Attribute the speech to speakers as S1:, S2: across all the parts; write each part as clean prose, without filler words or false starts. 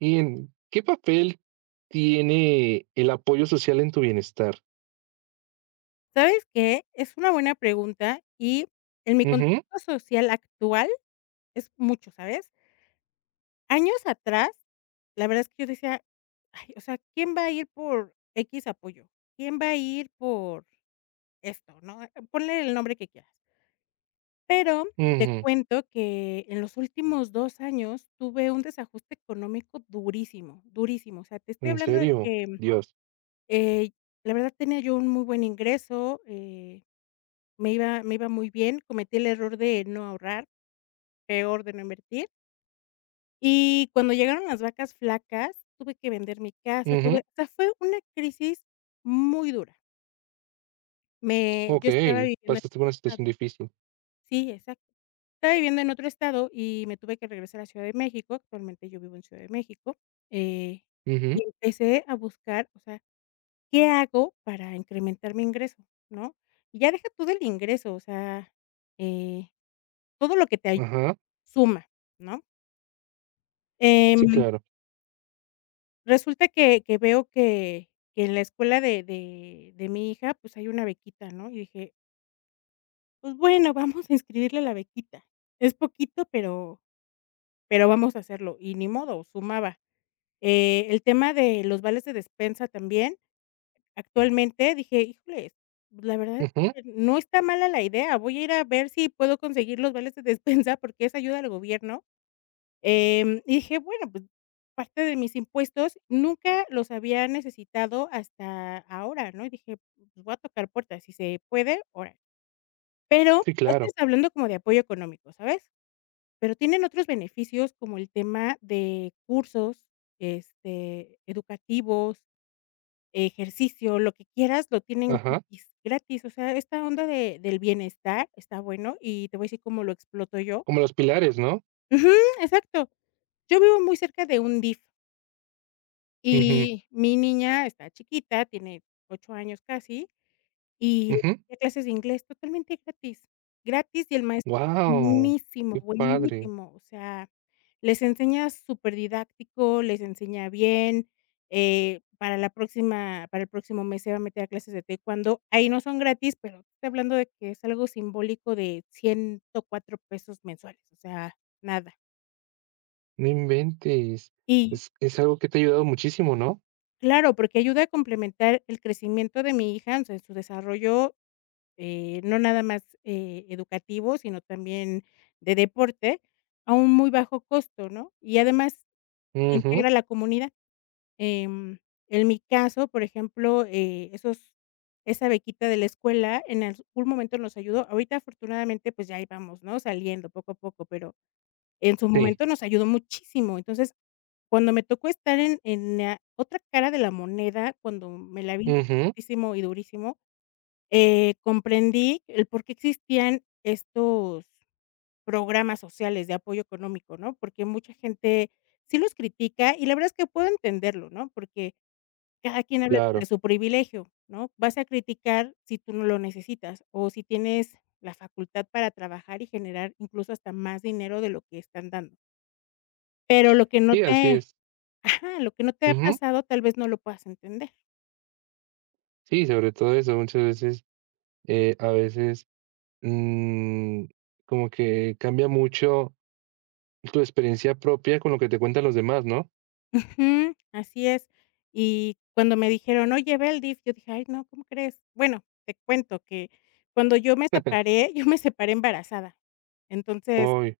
S1: Bien, ¿qué papel tiene el apoyo social en tu bienestar?
S2: ¿Sabes qué? Es una buena pregunta y en mi
S1: Ujú,
S2: contexto social actual es mucho, ¿sabes? Años atrás, la verdad es que yo decía: "Ay, o sea, ¿quién va a ir por X apoyo? ¿Quién va a ir por esto?", ¿no? Ponle el nombre que quieras. Pero te
S1: ujú,
S2: cuento que en los últimos 2 años tuve un desajuste económico durísimo, durísimo. O sea, te estoy
S1: ¿en
S2: hablando de
S1: serio?
S2: que,
S1: Dios.
S2: eh, la verdad tenía yo un muy buen ingreso, Me iba muy bien, cometí el error de no ahorrar, peor de no invertir, y cuando llegaron las vacas flacas, tuve que vender mi casa, tuve
S1: Ujú,
S2: o sea, fue una crisis muy dura. Me yo estaba
S1: okey,
S2: viviendo
S1: pasaste
S2: en
S1: por
S2: otro
S1: una situación
S2: estado.
S1: difícil.
S2: Sí, exacto. Estaba viviendo en otro estado y me tuve que regresar a Ciudad de México. Actualmente yo vivo en Ciudad de México, eh,
S1: Ujú,
S2: y empecé a buscar, o sea, ¿qué hago para incrementar mi ingreso?, ¿no? Y ya deja tú del ingreso, o sea, eh, todo lo que te ay
S1: ajá,
S2: suma, ¿no? Em,
S1: sí, claro.
S2: resulta que veo que en la escuela de mi hija, pues, hay una bequita, ¿no? Y dije: "Pues bueno, vamos a inscribirle la bequita. Es poquito, pero vamos a hacerlo", y ni modo, sumaba. El tema de los vales de despensa también, actualmente dije: "Híjoles, la verdad
S1: Ujú,
S2: es que no está mala la idea, voy a ir a ver si puedo conseguir los vales de despensa porque es ayuda al gobierno". Y dije: "Bueno, pues, parte de mis impuestos nunca los había necesitado hasta ahora", ¿no? Y dije: "Pues, voy a tocar puertas, si se puede, ahora". Pero
S1: sí,
S2: ya
S1: claro.
S2: estás hablando como de apoyo económico, ¿sabes? Pero tienen otros beneficios, como el tema de cursos, este, educativos, ejercicio, lo que quieras, lo tienen
S1: Ajá,
S2: gratis, gratis. O sea, esta onda de del bienestar está bueno, y te voy a decir cómo lo exploto yo.
S1: como los pilares, ¿no?
S2: Ujú, exacto. Yo vivo muy cerca de un DIF.
S1: Ujú,
S2: Y mi niña está chiquita, tiene 8 años casi, y
S1: ujú.
S2: tenía clases de inglés totalmente gratis, gratis, y el maestro
S1: Guau,
S2: buenísimo,
S1: qué padre,
S2: buenísimo, o sea, les enseña superdidáctico, les enseña bien, para la próxima para el próximo mes se va a meter a clases de taekwondo, ahí no son gratis, pero estoy hablando de que es algo simbólico de 104 pesos mensuales, o sea, nada.
S1: no inventes.
S2: Y
S1: Es algo que te ha ayudado muchísimo, ¿no?
S2: claro, porque ayuda a complementar el crecimiento de mi hija, o sea, en su desarrollo, no nada más, educativo, sino también de deporte, a un muy bajo costo, ¿no? Y además se
S1: Ujú,
S2: integra la comunidad. Em, en mi caso, por ejemplo, esos esa bequita de la escuela en algún momento nos ayudó. Ahorita, afortunadamente, pues ya íbamos, ¿no?, saliendo poco a poco, pero en su
S1: sí.
S2: momento nos ayudó muchísimo. Entonces cuando me tocó estar en la otra cara de la moneda, cuando me la vi
S1: Ujú,
S2: fuertísimo y durísimo, comprendí el por qué existían estos programas sociales de apoyo económico, ¿no? Porque mucha gente sí los critica y la verdad es que puedo entenderlo, ¿no? Porque cada quien habla desde
S1: claro.
S2: su privilegio, ¿no? Vas a criticar si tú no lo necesitas o si tienes la facultad para trabajar y generar incluso hasta más dinero de lo que están dando. Pero lo que no
S1: Sí, así
S2: te
S1: es.
S2: ajá, lo que no te ha
S1: Ujú,
S2: pasado tal vez no lo puedas entender.
S1: sí, sobre todo eso, muchas veces, a veces Mm, como que cambia mucho tu experiencia propia con lo que te cuentan los demás, ¿no?
S2: Ujú, así es. Y cuando me dijeron: "Oye, ve al DIF", yo dije: "Ay, no, ¿cómo crees?". Bueno, te cuento que cuando yo me separé, yo me separé embarazada. Entonces,
S1: Uy,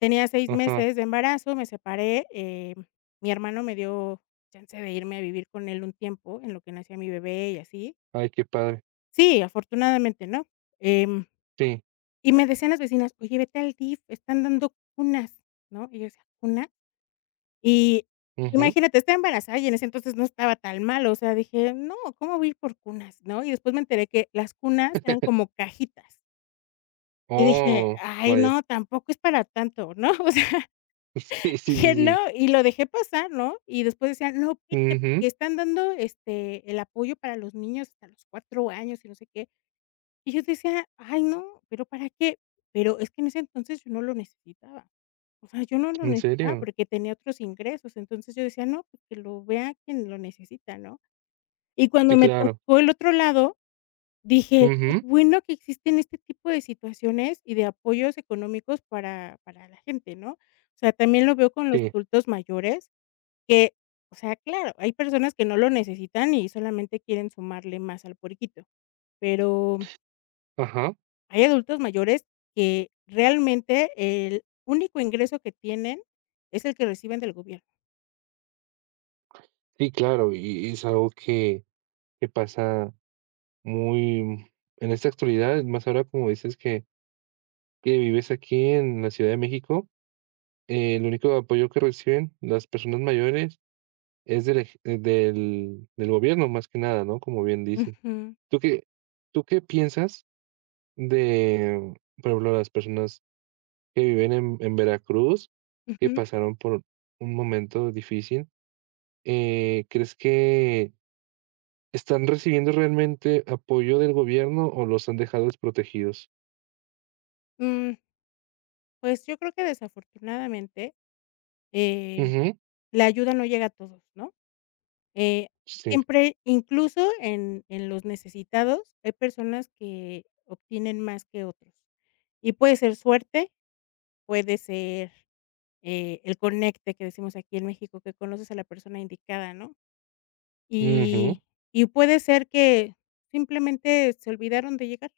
S2: tenía seis
S1: ajá,
S2: meses de embarazo, me separé, mi hermano me dio chance de irme a vivir con él un tiempo en lo que nacía mi bebé y así.
S1: ay, qué padre.
S2: Sí, afortunadamente, ¿no? Em,
S1: Sí,
S2: y me decían las vecinas: "Oye, vete al DIF, están dando cunas", ¿no? Y yo decía: "¿Cunas? Y
S1: ujú.
S2: imagínate, estaba embarazada y en ese entonces no estaba tan mal, o sea, dije: "No, ¿cómo voy a ir por cunas?", ¿no? Y después me enteré que las cunas eran como cajitas, y dije:
S1: Oh,
S2: "Ay,
S1: vaya.
S2: no, tampoco es para tanto", ¿no? O sea,
S1: Sí, sí, sí,
S2: dije:
S1: sí.
S2: "No", y lo dejé pasar, ¿no? Y después decían: "No, vete,
S1: Ujú,
S2: porque están dando, este, el apoyo para los niños hasta los 4 años y no sé qué". Y yo decía: "Ay, no, pero ¿para qué?". Pero es que en ese entonces yo no lo necesitaba. O sea, yo no lo
S1: ¿en
S2: necesitaba
S1: serio?
S2: porque tenía otros ingresos. Entonces yo decía: "No, pues que lo vea quien lo necesita", ¿no? Y cuando
S1: Sí,
S2: me
S1: claro.
S2: tocó el otro lado, dije: "Qué
S1: Ujú,
S2: bueno que existen este tipo de situaciones y de apoyos económicos para la gente", ¿no? O sea, también lo veo con los
S1: sí,
S2: adultos mayores que, o sea, claro, hay personas que no lo necesitan y solamente quieren sumarle más al puerquito, pero
S1: ajá.
S2: hay adultos mayores que realmente el único ingreso que tienen es el que reciben del gobierno.
S1: Sí, claro, y es algo que pasa muy en esta actualidad, más ahora como dices que vives aquí en la Ciudad de México, el único apoyo que reciben las personas mayores es del gobierno, más que nada, ¿no? Como bien dices.
S2: Ujú,
S1: ¿Tú qué piensas de, por ejemplo, las personas que viven en Veracruz, que
S2: ujú.
S1: pasaron por un momento difícil? ¿Crees que están recibiendo realmente apoyo del gobierno o los han dejado desprotegidos?
S2: Mm, pues yo creo que desafortunadamente, eh,
S1: Ujú,
S2: la ayuda no llega a todos, ¿no? Eh,
S1: sí.
S2: siempre, incluso en los necesitados, hay personas que obtienen más que otros. Y puede ser suerte, puede ser, el conecte que decimos aquí en México, que conoces a la persona indicada, ¿no?
S1: Ujú,
S2: Y y puede ser que simplemente se olvidaron de llegar.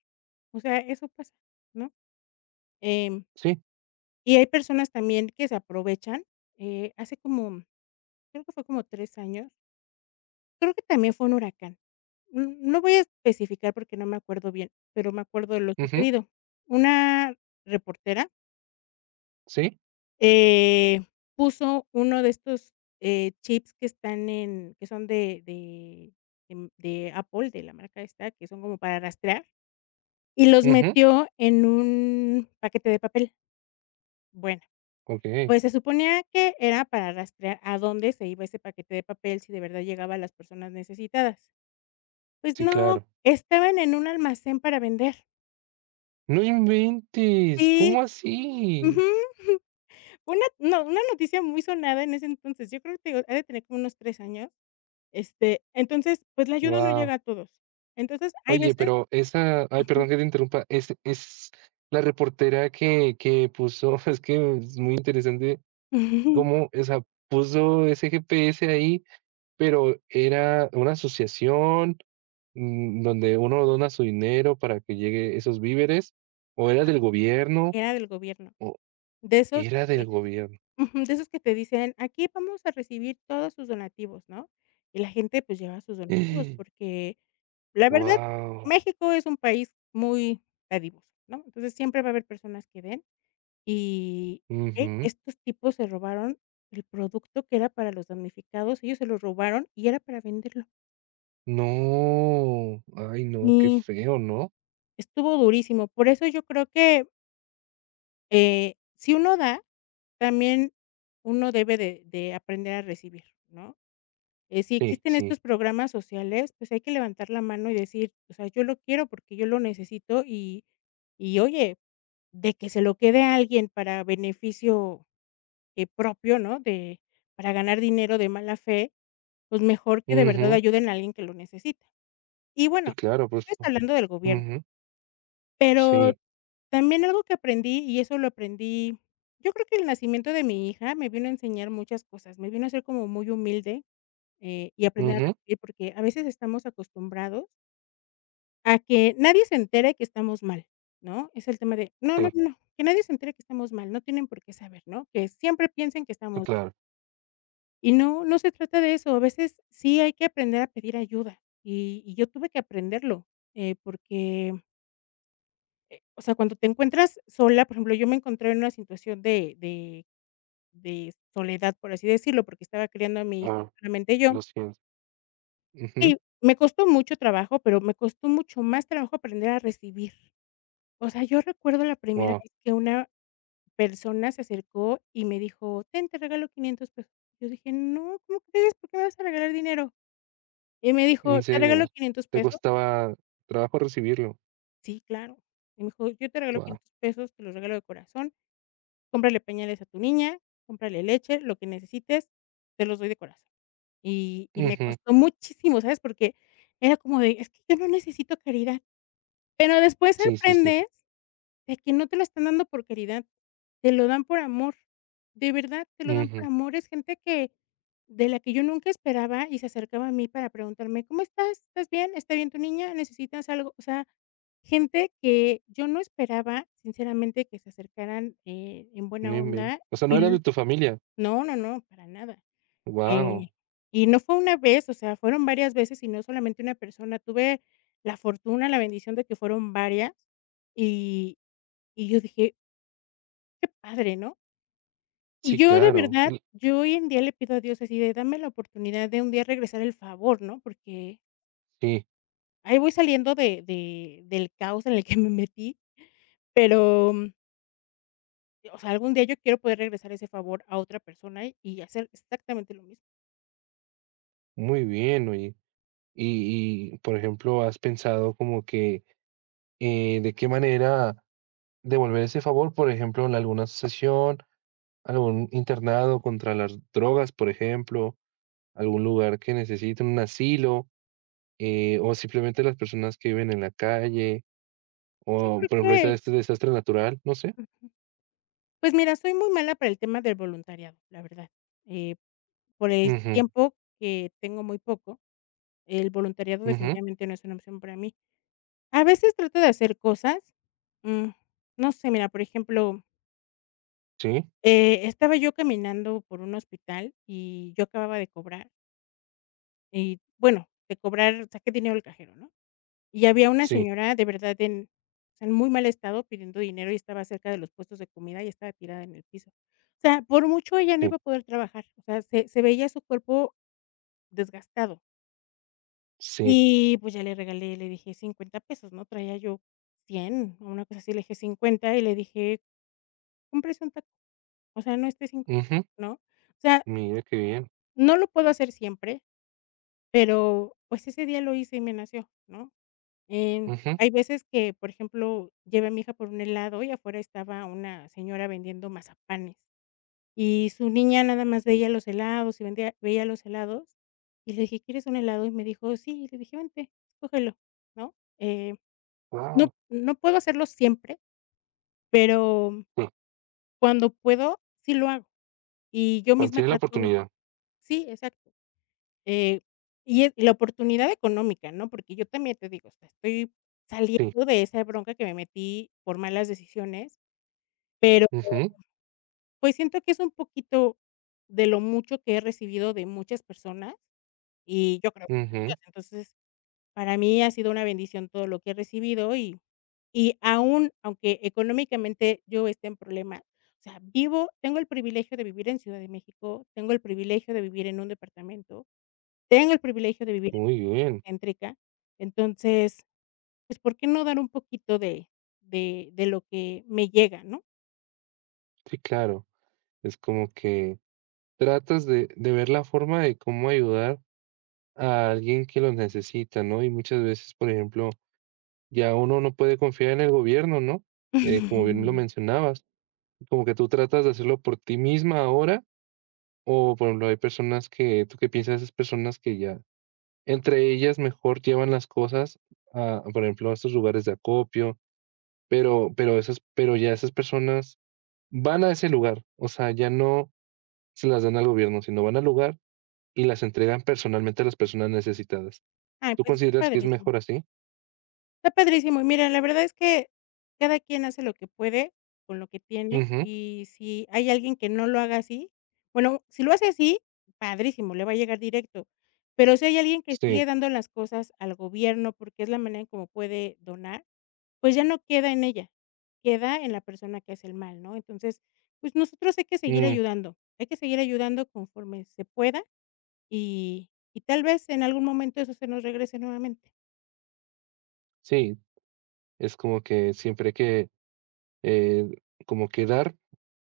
S2: O sea, eso pasa, ¿no? Em,
S1: sí.
S2: y hay personas también que se aprovechan, hace como, creo que fue como 3 años, creo que también fue un huracán. N no voy a especificar porque no me acuerdo bien, pero me acuerdo de lo
S1: Ujú,
S2: sucedido. Una reportera,
S1: sí.
S2: eh, puso uno de estos, chips que están en que son de Apple, de la marca esta, que son como para rastrear. Y los
S1: Ujú,
S2: metió en un paquete de papel. Bueno,
S1: okey.
S2: pues, se suponía que era para rastrear a dónde se iba ese paquete de papel, si de verdad llegaba a las personas necesitadas. Pues
S1: Sí,
S2: no,
S1: claro.
S2: estaban en un almacén para vender.
S1: ¡No inventes!
S2: Sí,
S1: ¿Cómo
S2: ujú.
S1: así?
S2: Una no, una noticia muy sonada en ese entonces. Yo creo que te digo, ha de tener como unos 3 años. Este, entonces, pues, la ayuda no
S1: Wow.
S2: llega a todos. Entonces, hay
S1: Oye,
S2: veces
S1: pero esa, ay, perdón que te interrumpa, es la reportera que, puso, es que es muy interesante
S2: ujú,
S1: cómo, o sea, puso ese GPS ahí, pero era una asociación mm, donde uno dona su dinero para que llegue esos víveres, o era del gobierno,
S2: era del gobierno,
S1: o
S2: de esos.
S1: era del gobierno.
S2: Ujú, de esos que te dicen: "Aquí vamos a recibir todos sus donativos", ¿no? Y la gente, pues, lleva sus donativos, porque la verdad,
S1: Wow.
S2: México es un país muy dadivoso, ¿no? Entonces, siempre va a haber personas que den y, estos tipos se robaron el producto que era para los damnificados, ellos se lo robaron y era para venderlo.
S1: No, ay, no, qué
S2: Y
S1: feo, ¿no?
S2: estuvo durísimo. Por eso yo creo que, si uno da, también uno debe de aprender a recibir, ¿no? Si
S1: Sí,
S2: existen
S1: sí.
S2: estos programas sociales, pues hay que levantar la mano y decir, o sea, yo lo quiero porque yo lo necesito y oye, de que se lo quede a alguien para beneficio, propio, ¿no? De para ganar dinero de mala fe, pues mejor que de verdad
S1: Ujú,
S2: ayuden a alguien que lo necesita. Y
S1: sí,
S2: bueno,
S1: claro, pues.
S2: estoy hablando del gobierno,
S1: Ujú,
S2: pero
S1: sí,
S2: también algo que aprendí, y eso lo aprendí, yo creo que el nacimiento de mi hija me vino a enseñar muchas cosas, me vino a ser como muy humilde. Y aprender a
S1: ujú,
S2: recibir, porque a veces estamos acostumbrados a que nadie se entere que estamos mal, ¿no? Es el tema de: "No, no,
S1: sí,
S2: no, no, que nadie se entere que estamos mal, no tienen por qué saber", ¿no? Que siempre piensen que
S1: sí,
S2: estamos bien.
S1: claro.
S2: Y no, no se trata de eso. A veces sí hay que aprender a pedir ayuda, y yo tuve que aprenderlo, porque, o sea, cuando te encuentras sola, por ejemplo, yo me encontré en una situación de de soledad, por así decirlo, porque estaba criando a mi hija
S1: Ah,
S2: solamente yo.
S1: lo siento. Ujú,
S2: Sí, me costó mucho trabajo, pero me costó mucho más trabajo aprender a recibir. O sea, yo recuerdo la primera
S1: guau,
S2: vez que una persona se acercó y me dijo: "Ten, te regalo 500 pesos". Yo dije: "No, ¿cómo crees? ¿Por qué me vas a regalar dinero?". Y me dijo:
S1: ¿en
S2: "¿Te regalo
S1: serio?,
S2: 500
S1: te
S2: pesos?".
S1: costaba trabajo recibirlo,
S2: "Sí, claro". Y me dijo: "Yo te regalo
S1: guau,
S2: 500 pesos, te los regalo de corazón, cómprale pañales a tu niña, cómprale leche, lo que necesites, te los doy de corazón". Y me
S1: ujú,
S2: costó muchísimo, ¿sabes? Porque era como de: "Es que yo no necesito caridad". Pero después
S1: sí, sí, sí,
S2: aprendes de que no te lo están dando por caridad, te lo dan por amor. De verdad, te lo dan por
S1: ujú,
S2: amor. Es gente que de la que yo nunca esperaba y se acercaba a mí para preguntarme: "¿Cómo estás? ¿Estás bien? ¿Está bien tu niña? ¿Necesitas algo?". O sea, gente que yo no esperaba, sinceramente, que se acercaran, en
S1: no
S2: buena
S1: inventes.
S2: onda
S1: O sea,
S2: y
S1: no eran
S2: l
S1: de tu familia,
S2: no, no, no, para nada. Eh,
S1: guau,
S2: y no fue una vez, o sea, fueron varias veces y no solamente una persona. Tuve la fortuna, la bendición de que fueron varias, y y yo dije: "Qué padre", ¿no? Y
S1: sí,
S2: yo de
S1: claro,
S2: verdad,
S1: l
S2: yo hoy en día le pido a Dios así de: "Dame la oportunidad de un día regresar el favor", ¿no? Porque
S1: sí,
S2: ahí voy saliendo de del caos en el que me metí, pero, o sea, algún día yo quiero poder regresar ese favor a otra persona y hacer exactamente lo mismo.
S1: muy bien, oye. Y, por ejemplo, ¿has pensado como que, de qué manera devolver ese favor? Por ejemplo, en alguna asociación, algún internado contra las drogas, por ejemplo, algún lugar que necesiten un asilo, o simplemente las personas que viven en la calle,
S2: Yo
S1: o,
S2: creo
S1: por ejemplo, ahorita
S2: que
S1: este desastre natural, no sé.
S2: Pues mira, soy muy mala para el tema del voluntariado, la verdad. Eh, por el
S1: Ujú,
S2: tiempo que tengo muy poco, el voluntariado
S1: ujú,
S2: definitivamente no es una opción para mí. A veces trato de hacer cosas, mm, no sé, mira, por ejemplo,
S1: sí,
S2: estaba yo caminando por un hospital y yo acababa de cobrar, y bueno, de cobrar saqué dinero del cajero, ¿no? Y había una
S1: sí,
S2: señora de verdad en muy mal estado pidiendo dinero y estaba cerca de los puestos de comida y estaba tirada en el piso. O sea, por mucho ella no
S1: sí,
S2: iba a poder trabajar, o sea, se veía su cuerpo desgastado.
S1: sí,
S2: Y, pues, ya le regalé, le dije: 50 pesos", ¿no? Traía yo 100 o una cosa así, le dije 50 y le dije: "Cómprese un taco, o sea, no esté sin comer",
S1: ujú,
S2: ¿no? O sea,
S1: mira qué bien,
S2: no lo puedo hacer siempre, pero, pues, ese día lo hice y me nació, ¿no? Em,
S1: ujú,
S2: Hay veces que, por ejemplo, llevé a mi hija por un helado y afuera estaba una señora vendiendo mazapanes, y su niña nada más veía los helados y vendía veía los helados, y le dije: "¿Quieres un helado?". Y me dijo: "Sí", y le dije: "Vente, cógelo", ¿no? No
S1: guau,
S2: no puedo hacerlo siempre, pero
S1: sí,
S2: cuando puedo, sí lo hago, y yo
S1: cuando
S2: misma
S1: tiene la
S2: trato.
S1: oportunidad,
S2: Sí, exacto. Eh, y es y la oportunidad económica, ¿no? Porque yo también te digo, o sea, estoy
S1: sí,
S2: saliendo de esa bronca que me metí por malas decisiones, pero,
S1: ujú,
S2: pues, siento que es un poquito de lo mucho que he recibido de muchas personas, y yo creo que de Dios.
S1: ujú,
S2: Entonces, para mí ha sido una bendición todo lo que he recibido y aún, aunque económicamente yo esté en problemas, o sea, vivo tengo el privilegio de vivir en Ciudad de México, tengo el privilegio de vivir en un departamento, tengo el privilegio de vivir
S1: muy bien,
S2: Céntrica. Entonces, pues, ¿por qué no dar un poquito de lo que me llega, no?
S1: sí, claro, es como que tratas de ver la forma de cómo ayudar a alguien que lo necesita, ¿no? Y muchas veces, por ejemplo, ya uno no puede confiar en el gobierno, ¿no? Como bien lo mencionabas, como que tú tratas de hacerlo por ti misma ahora, o por ejemplo, hay personas que, ¿tú qué piensas de esas personas que ya entre ellas mejor llevan las cosas a, por ejemplo, a estos lugares de acopio, pero ya esas personas van a ese lugar, o sea, ya no se las dan al gobierno, sino van al lugar y las entregan personalmente a las personas necesitadas.
S2: Ay,
S1: ¿Tú
S2: pues, está
S1: consideras que es
S2: padrísimo.
S1: mejor así?
S2: Está padrísimo. Y mira, la verdad es que cada quien hace lo que puede con lo que tiene,
S1: Ujú,
S2: y si hay alguien que no lo haga así, bueno, si lo hace así, padrísimo, le va a llegar directo. Pero si hay alguien que sigue
S1: sí,
S2: dando las cosas al gobierno, porque es la manera en cómo puede donar, pues ya no queda en ella, queda en la persona que hace el mal, ¿no? Entonces, pues nosotros hay que seguir
S1: mm,
S2: ayudando, hay que seguir ayudando conforme se pueda, y tal vez en algún momento eso se nos regrese nuevamente.
S1: sí, es como que siempre hay que, eh, como que dar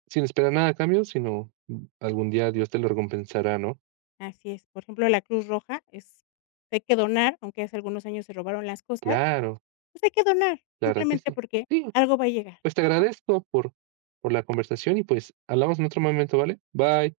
S1: sin esperar nada a cambio, sino mm, algún día Dios te lo recompensará, ¿no?
S2: Así es. Por ejemplo, la Cruz Roja es hay que donar, aunque hace algunos años se robaron las cosas,
S1: Claro,
S2: pues hay que donar,
S1: la verdad que
S2: simplemente
S1: sí.
S2: porque
S1: Sí,
S2: algo va a llegar.
S1: pues te agradezco por la conversación y, pues, hablamos en otro momento, ¿vale? Bye.